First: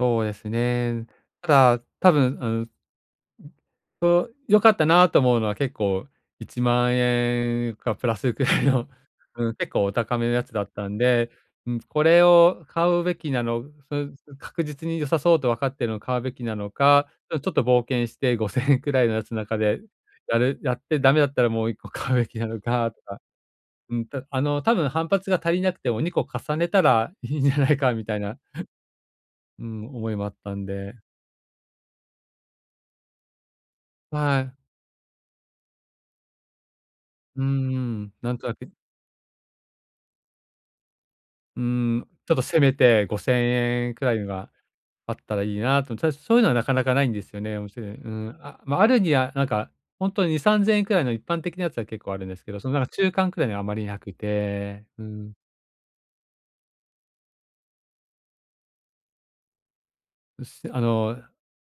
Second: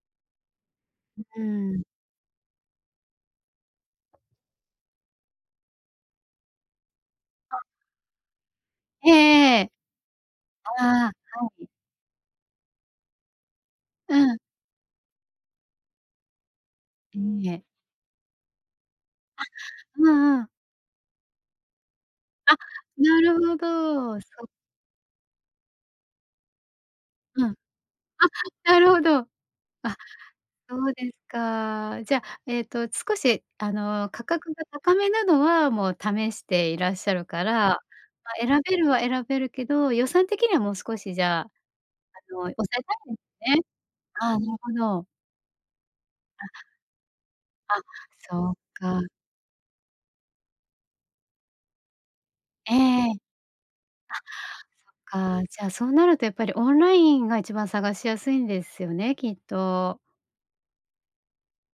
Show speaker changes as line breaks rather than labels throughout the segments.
そうえすね。
う、う
た
ん。
だ、多分、うん、ん、こう、良かったなと思うのは結構、いちまん
あ。
えんかプラスくらいの、
ええ
うん、
え
結
え。
構お高めのやつだったん
あ
で、
あ、はい。
うん、これを買うべきなのそう、
う
う、
ん。
確実に良さそうとわかっているのを買うべきなのか、ちょ
い
ち
い
ょっ
え。
と冒険して5,000円くらいのやつの
あ、
中で
う
や
んうん。
るやってダメだったらもう1個買うべきな
あ、
のかと
な
か。
るほ
うん、
ど。
たあ
そ
の多分反発が足りなくても2個重ねたらいいん
う
じ
ん、あ、
ゃないかみたいな、
なるほど。
うん、
あ、
思いもあったん
そう
で。
ですか。じゃあ、えっと少し、あの、価
は
格
い。
が高めなのはもう試していらっしゃる
う
か
ー
ら、
ん、
ま、
なんとな
選
く
べるは選べるけど、予算的にはもう少しじゃあ、
うー
あ
ん、ちょっ
の
と
抑
せめ
えた
て、
い
ご
で
せん
すね。
えんくらい
ああ、な
は
るほど。
あったらいいなと、ちょとそういうの
あ
はなかなか無いんですよね。面
あ、
白い、うん。
そう
あ、ま、ある
か。
にはなんか、本当に2、3,000円くらいの一般的なやつは結構あるんですけど、その
え
なんか中
え。
間くらいのはあまり無くて、うん。
あ、そっか、じゃあそうなると、やっぱりオンラインが一番探しやすいんですよね、きっと。
う、せあの、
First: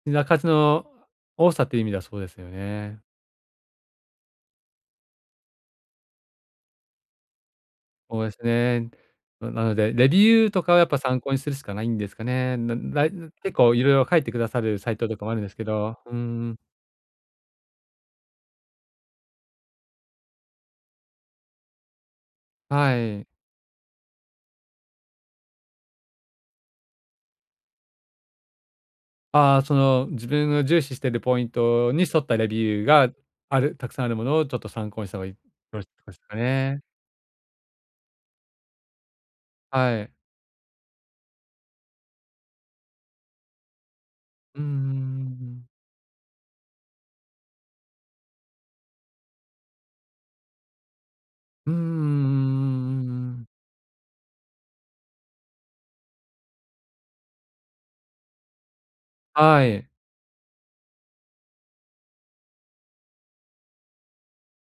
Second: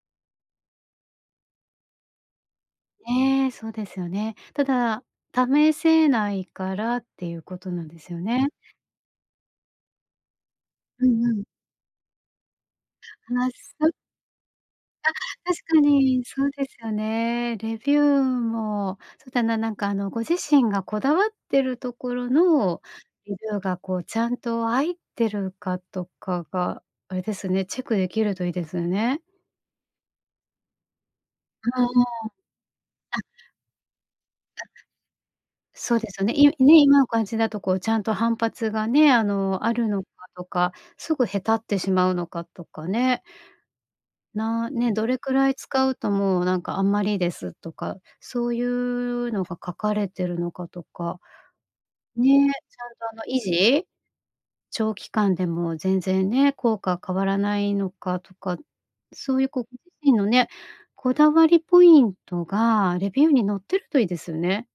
品数の多さという意味ではそうですよね。
ね、そうですよね。ただ、試せないからっていうことなんですよ
ほうです
ね。
ね。ななので、レビューとかはやっぱ
う
参
ん
考
う
に
ん。
するしかないんですかね。ならいん、
ああ、
結構
そ
色々書いてくださるサイト
あ、
とかもあるんです
確
け
か
ど、うー
に、そう
ん。
ですよね。レビューも、そうだな、なんかあの、ご自身がこだわってるところの
はい。
レビューが、こう、ちゃんと入ってるかとかが、あれですね、チェック出来るといいですよね。
ああ、その、自分が重視しているポイン
はあ、あ
トに沿ったレビューが
あ。あ
あるたくさんあるものをちょっと
あ
参考にした方がいよろしい
そう
ん
で
で
す
す
よ
か
ね、いね、
ね。
今お感じだとこう、ちゃんと反発がね、あの、ある
は
のか
い。
とか、すぐへたってしまうのかとかね。
うんう
な
ん
ね、
う
どれ
ん
く
う
らい
ん。
使うともうなんかあんまりですとか、そういうのが書かれてるのかとか。
うんうんうん
ね、ちゃん
うん
と
う
あの
んう
維
ん。
持長期間でも全然ね、効果は変わらないのかとか、そういうこう、
は
ご
い。
自身のね、こだわりポイントが、レビューに載ってるといいですよね。